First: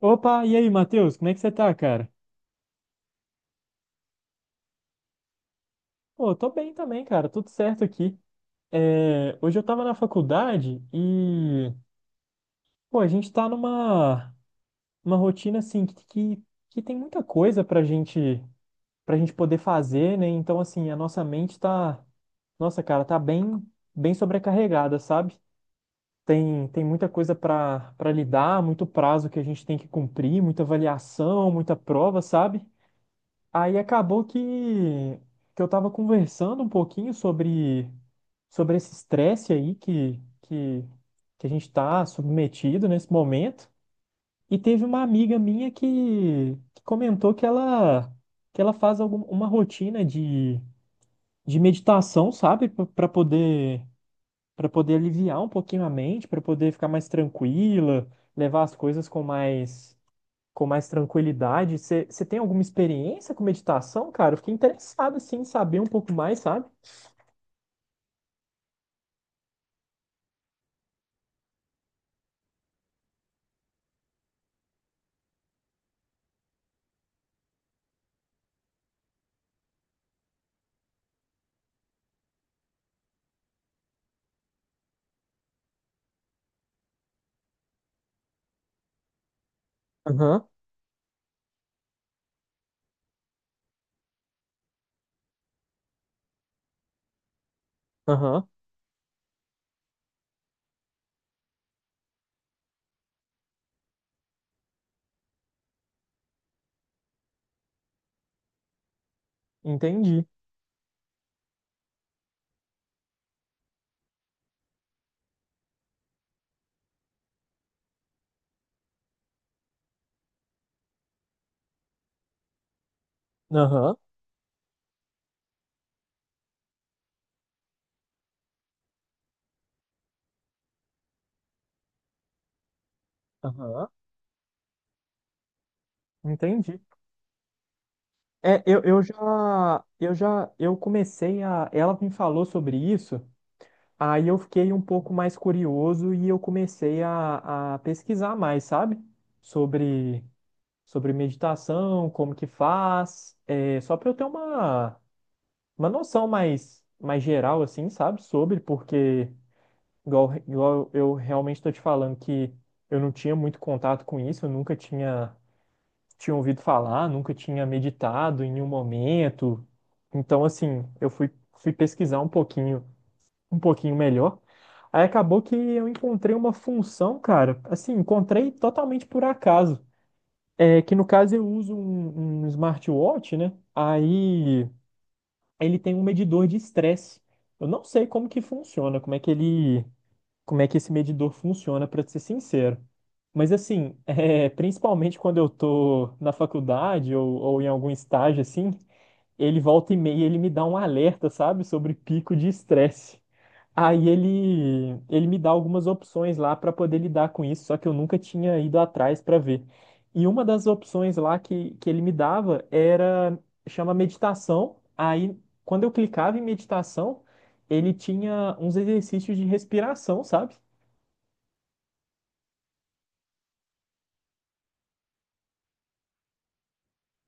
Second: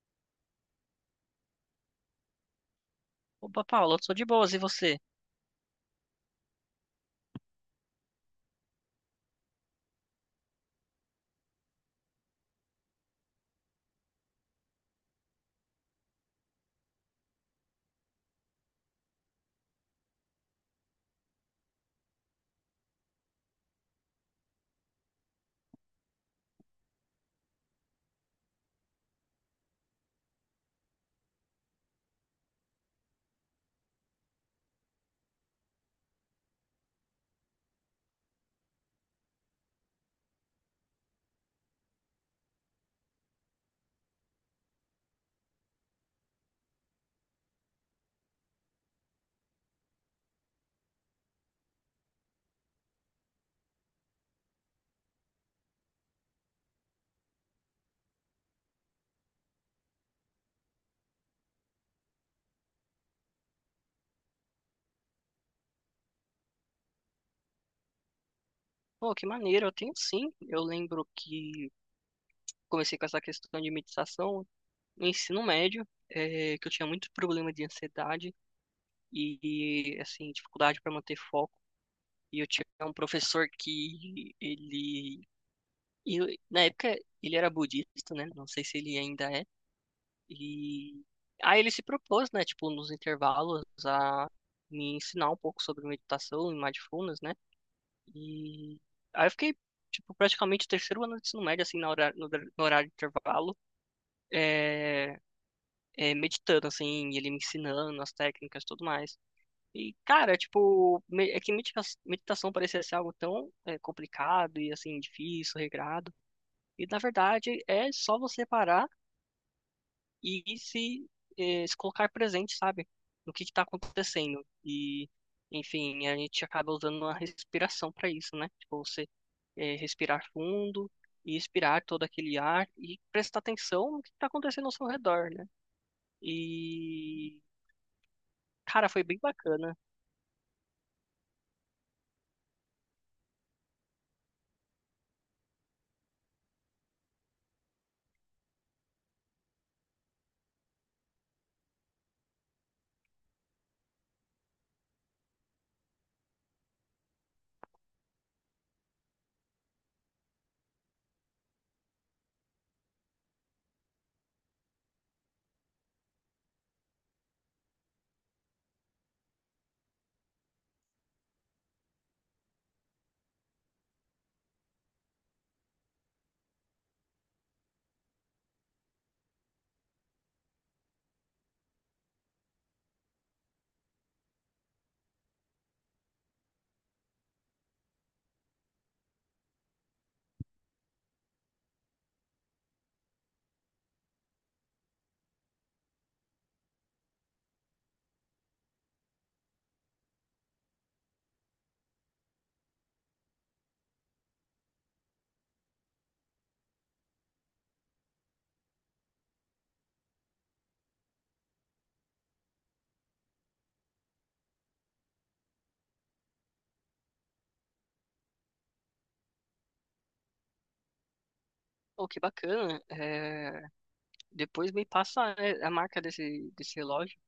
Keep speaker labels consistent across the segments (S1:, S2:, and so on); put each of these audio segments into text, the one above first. S1: Opa, e aí, Matheus, como é que você tá, cara?
S2: Opa, Paula, eu sou de boas, e você?
S1: Pô, tô bem também, cara, tudo certo aqui. É, hoje eu tava na faculdade e, pô, a gente tá numa uma rotina, assim, que tem muita coisa pra gente poder fazer, né? Então, assim, a nossa mente tá, nossa, cara, tá bem, bem sobrecarregada, sabe? Tem muita coisa pra lidar, muito prazo que a gente tem que cumprir, muita avaliação, muita prova, sabe? Aí acabou que eu tava conversando um pouquinho sobre esse estresse aí que a gente tá submetido nesse momento. E teve uma amiga minha que comentou que ela faz uma rotina de meditação, sabe? Para poder aliviar um pouquinho a mente, para poder ficar mais tranquila, levar as coisas com mais tranquilidade. Você tem alguma experiência com meditação, cara? Eu fiquei interessado, assim, em saber um pouco mais, sabe?
S2: Pô, que maneiro, eu tenho sim. Eu lembro que comecei com essa questão de meditação no ensino médio, que eu tinha muito problema de ansiedade e, e assim, dificuldade para manter foco. E eu tinha um professor que na época, ele era budista, né? Não sei se ele ainda é.
S1: Aham,
S2: E aí ele se propôs, né, tipo, nos intervalos a me ensinar um pouco sobre meditação e mindfulness, né?
S1: aham,
S2: E aí eu fiquei, tipo, praticamente o terceiro ano do ensino médio, assim, na hora, no horário de intervalo, é, meditando, assim, e ele me ensinando as técnicas e tudo mais. E,
S1: entendi.
S2: cara, tipo, meditação parecia ser algo tão complicado e, assim, difícil, regrado. E, na verdade, é só você parar e se colocar presente, sabe? No que está
S1: Aham,
S2: acontecendo. E, enfim, a gente acaba usando uma respiração para isso, né? Tipo, você respirar fundo e expirar todo aquele ar e prestar
S1: aham,
S2: atenção no que está acontecendo ao seu redor, né?
S1: entendi.
S2: E, cara, foi bem bacana.
S1: Ela me falou sobre isso, aí eu fiquei um pouco mais curioso e eu comecei a pesquisar mais, sabe? Sobre, sobre meditação, como que faz, é, só para eu ter uma noção mais geral, assim, sabe? Porque, igual eu realmente estou te falando que eu não tinha muito contato com isso, eu nunca tinha ouvido falar, nunca tinha meditado em nenhum momento. Então, assim, eu fui pesquisar um pouquinho melhor. Aí acabou que eu encontrei uma função, cara, assim, encontrei totalmente por acaso. É que no caso eu uso um smartwatch, né? Aí ele tem um medidor de estresse. Eu não sei como que funciona, como é que esse medidor funciona, para ser sincero. Mas assim, principalmente quando eu tô na faculdade ou em algum estágio assim, ele volta e meia, ele, me dá um alerta, sabe, sobre pico de estresse. Aí ele me dá algumas opções lá para poder lidar com isso, só que eu nunca tinha ido atrás para ver. E uma das opções lá que ele me dava era, chama meditação. Aí, quando eu clicava em meditação, ele tinha uns exercícios de respiração, sabe?
S2: Oh, que bacana. Depois me passa a marca desse relógio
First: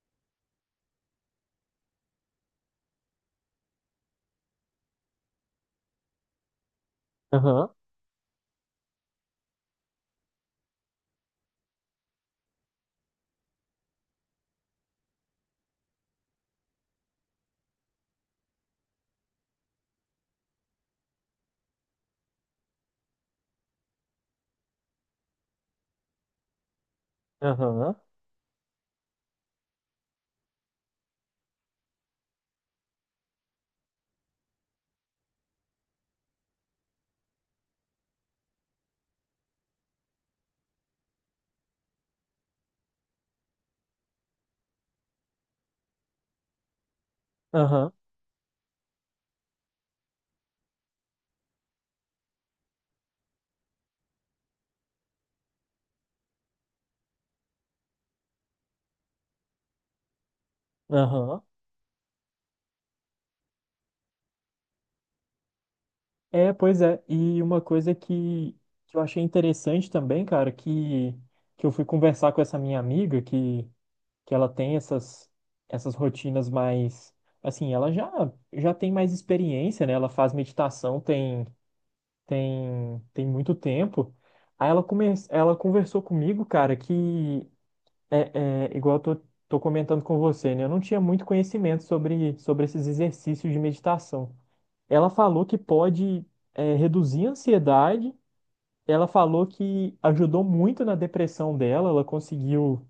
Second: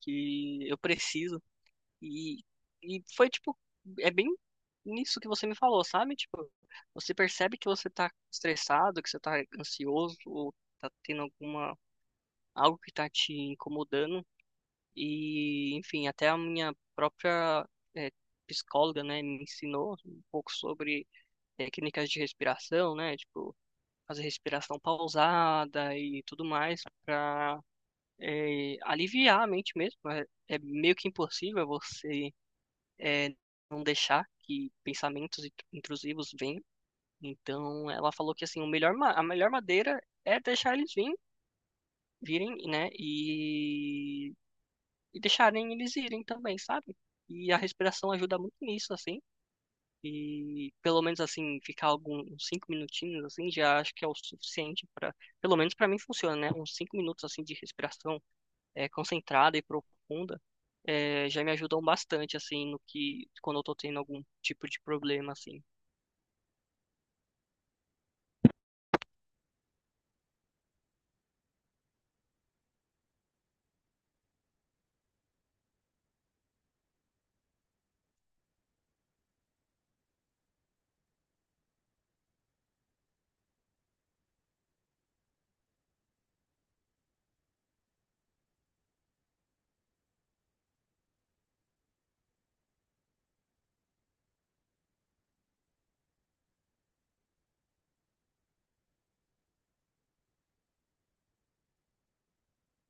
S2: que eu preciso. E, e foi tipo, é bem nisso que você me falou, sabe? Tipo, você percebe que
S1: Aham,
S2: você tá estressado, que você tá ansioso, ou tá tendo algo que tá te incomodando. E, enfim, até a minha própria eh, psicóloga, né, me ensinou um pouco sobre técnicas de respiração, né? Tipo, fazer respiração pausada e tudo mais pra
S1: aham,
S2: aliviar a mente mesmo. É, é meio que impossível você é, não deixar que pensamentos intrusivos venham. Então, ela falou que assim, a melhor madeira é deixar eles virem, virem, né? E deixarem eles irem também, sabe? E a
S1: aham,
S2: respiração ajuda muito nisso, assim. E pelo menos assim, ficar alguns uns cinco minutinhos assim, já acho que é o suficiente para, pelo menos para mim funciona, né? Uns cinco minutos assim de respiração concentrada e profunda
S1: aham.
S2: já me ajudam bastante, assim, no que, quando eu tô tendo algum tipo de problema, assim.
S1: É, pois é. E uma coisa que eu achei interessante também, cara, que eu fui conversar com essa minha amiga, que ela tem essas rotinas mais assim, ela já tem mais experiência, né? Ela faz meditação tem muito tempo. Aí ela ela conversou comigo, cara, que é igual eu tô comentando com você, né? Eu não tinha muito conhecimento sobre esses exercícios de meditação. Ela falou que pode reduzir a ansiedade. Ela falou que ajudou muito na depressão dela, ela conseguiu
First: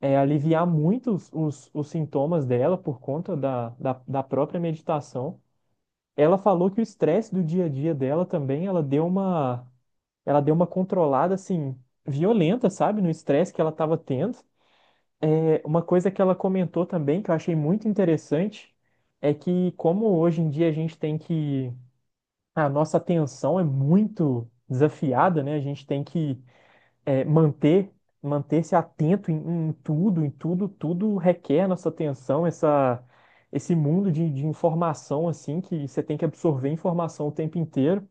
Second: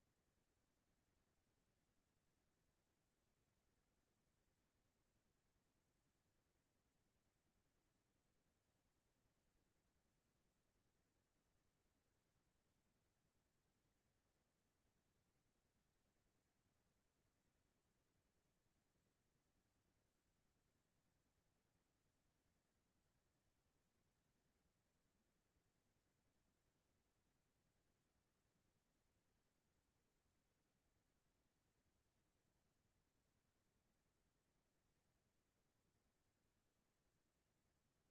S1: aliviar muito os sintomas dela por conta da própria meditação. Ela falou que o estresse do dia a dia dela também, ela deu uma controlada assim violenta, sabe, no estresse que ela estava tendo. É, uma coisa que ela comentou também que eu achei muito interessante é que como hoje em dia a gente tem que a nossa atenção é muito desafiada, né? A gente tem que é, manter manter-se atento em tudo, em tudo, tudo requer nossa atenção, essa esse mundo de informação assim que você tem que absorver informação o tempo inteiro.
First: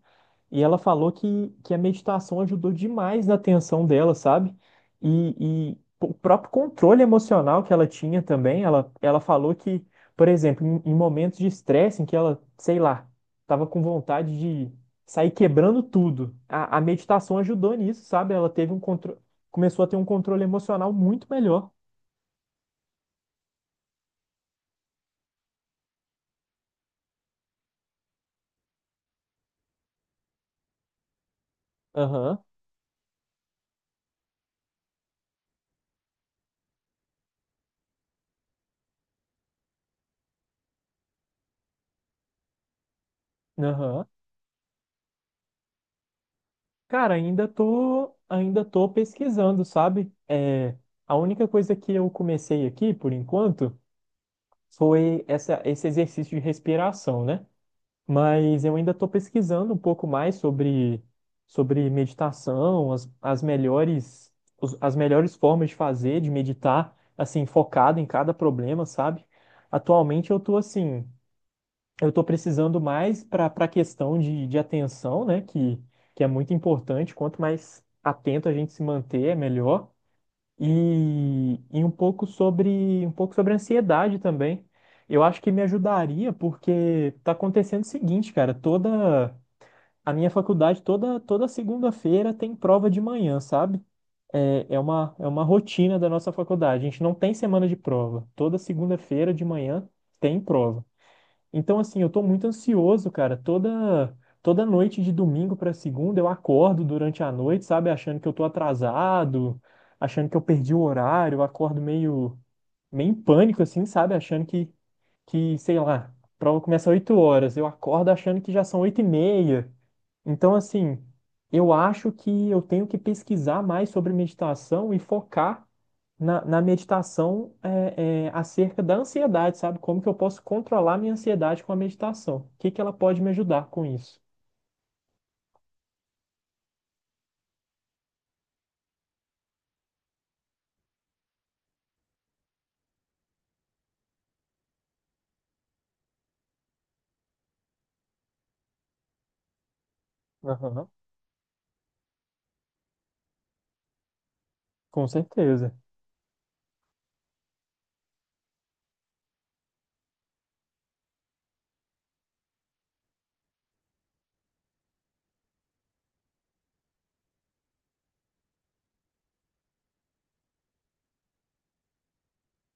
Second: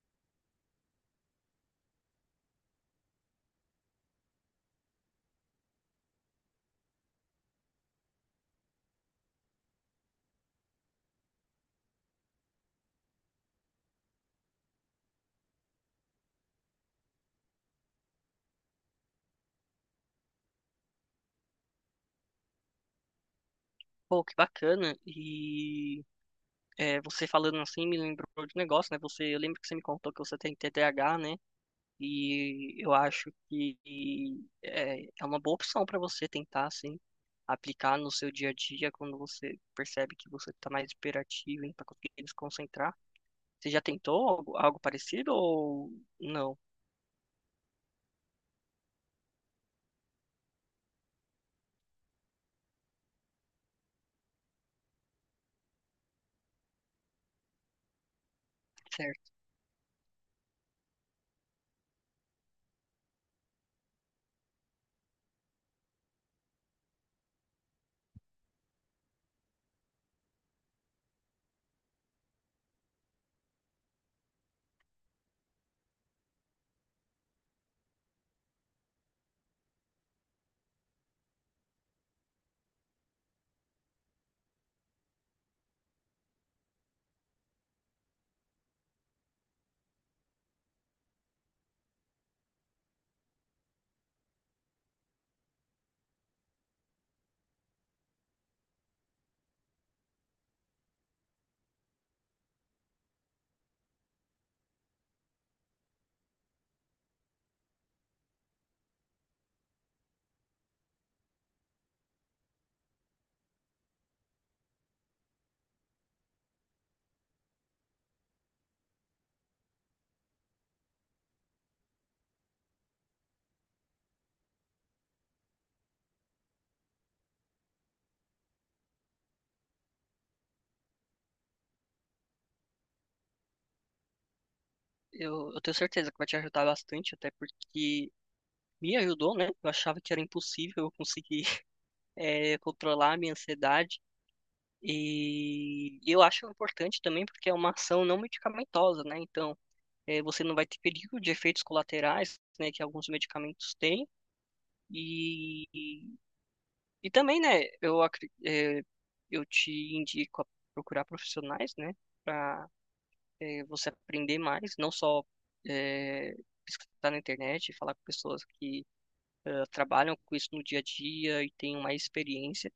S1: E ela falou que a meditação ajudou demais na atenção dela, sabe? E o próprio controle emocional que ela tinha também. Ela falou que, por exemplo, em momentos de estresse, em que ela, sei lá, estava com vontade de sair quebrando tudo, a meditação ajudou nisso, sabe? Ela teve um controle, começou a ter um controle emocional muito melhor.
S2: Pô, que bacana. E você falando assim me lembrou de um negócio, né? Você, eu lembro que você me contou que você tem TDAH, né?
S1: Aham,
S2: E eu acho que é uma boa opção para você tentar, assim, aplicar no seu dia a dia quando você percebe que você tá mais hiperativo e não tá conseguindo se concentrar. Você já
S1: aham.
S2: tentou algo parecido ou não?
S1: Cara, ainda tô pesquisando, sabe? É, a única coisa que eu comecei aqui, por enquanto, foi esse exercício de respiração, né? Mas eu ainda estou pesquisando um pouco mais sobre meditação, as melhores, as melhores formas de fazer, de meditar, assim, focado em cada problema, sabe? Atualmente eu estou assim, eu estou precisando mais para para a questão de atenção, né? Que é muito importante, quanto mais atento a gente se manter, é melhor e um pouco sobre ansiedade também. Eu acho que me ajudaria porque tá acontecendo o seguinte, cara, toda a minha faculdade toda segunda-feira tem prova de manhã, sabe? É uma rotina da nossa faculdade. A gente não tem semana de prova. Toda segunda-feira de manhã tem prova. Então, assim, eu tô muito ansioso, cara. Toda noite de domingo pra segunda eu acordo durante a noite, sabe, achando que eu tô atrasado, achando que eu perdi o horário, eu acordo meio em pânico assim, sabe, achando que, sei lá, a prova começa às 8 horas, eu acordo achando que já são 8h30. Então, assim, eu acho que eu tenho que pesquisar mais sobre meditação e focar na meditação acerca da ansiedade, sabe? Como que eu posso controlar minha ansiedade com a meditação? O que que ela pode me ajudar com isso?
S2: Eu tenho certeza que vai te ajudar bastante, até porque me ajudou, né? Eu achava que era impossível eu conseguir controlar a minha ansiedade. E eu acho importante também porque é uma ação não medicamentosa, né? Então, você não vai ter
S1: Aham,
S2: perigo de efeitos colaterais, né, que alguns medicamentos têm.
S1: com
S2: E,
S1: certeza.
S2: e, e também, né, eu te indico a procurar profissionais, né? É, você aprender mais, não só é, pesquisar na internet, falar com pessoas que trabalham com isso no dia a dia e têm mais experiência.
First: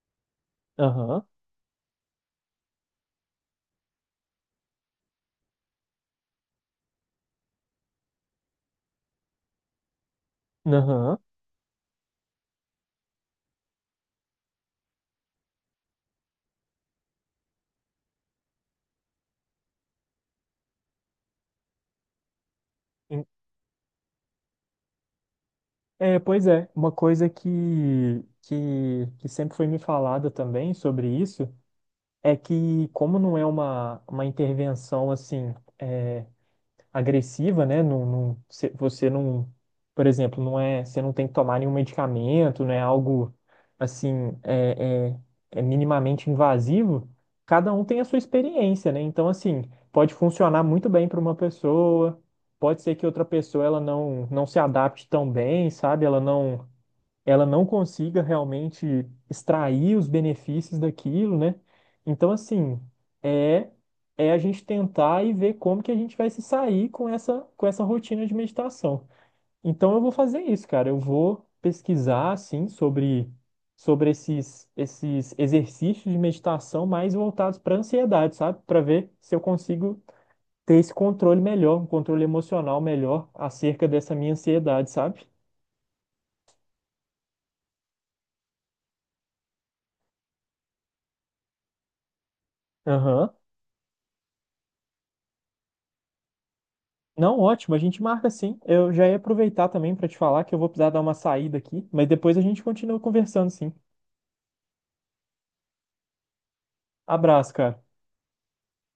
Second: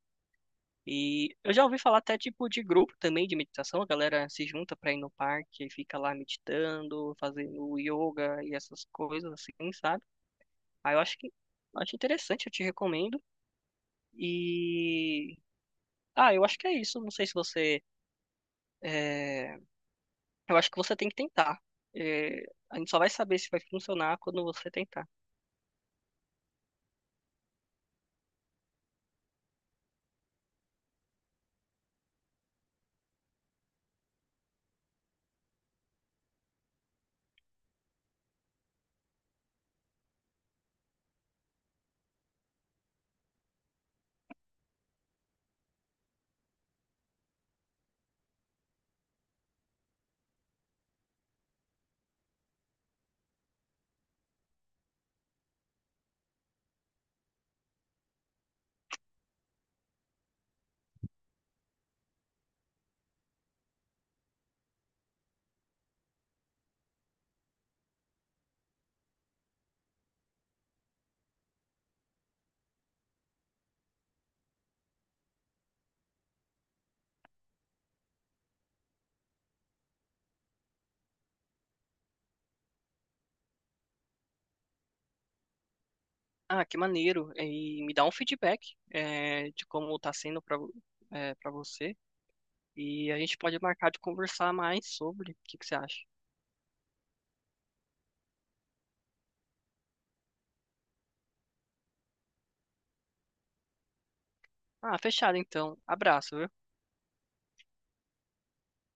S1: Aham,
S2: E eu já ouvi falar até tipo de grupo também de meditação, a galera se junta para ir no parque e fica lá meditando, fazendo yoga e essas coisas assim, sabe? Aí
S1: aham.
S2: eu acho interessante, eu te recomendo. E eu acho que é isso. Não sei se eh, eu acho que você tem que tentar. É, a gente só vai
S1: En-
S2: saber se vai funcionar quando você tentar.
S1: É, pois é, uma coisa que sempre foi me falada também sobre isso é que, como não é uma intervenção assim, é, agressiva, né? Não, não, você não, por exemplo, não é, você não tem que tomar nenhum medicamento, não é algo assim, é minimamente invasivo. Cada um tem a sua experiência, né? Então, assim, pode funcionar muito bem para uma pessoa, pode ser que outra pessoa ela não se adapte tão bem, sabe? Ela não consiga realmente extrair os benefícios daquilo, né? Então, assim, é é a gente tentar e ver como que a gente vai se sair com essa rotina de meditação. Então, eu vou fazer isso, cara. Eu vou pesquisar assim sobre esses exercícios de meditação mais voltados para ansiedade, sabe? Para ver se eu consigo ter esse controle melhor, um controle emocional melhor acerca dessa minha ansiedade, sabe?
S2: Ah, que maneiro. E me dá um feedback, é, de como tá sendo pra você. E a
S1: Aham.
S2: gente pode marcar de conversar mais sobre. O que que você acha?
S1: Não, ótimo, a gente marca sim. Eu já ia aproveitar também para te falar que eu vou precisar dar uma saída aqui, mas depois a gente continua conversando sim.
S2: Ah, fechado então. Abraço, viu?
S1: Abraço, cara.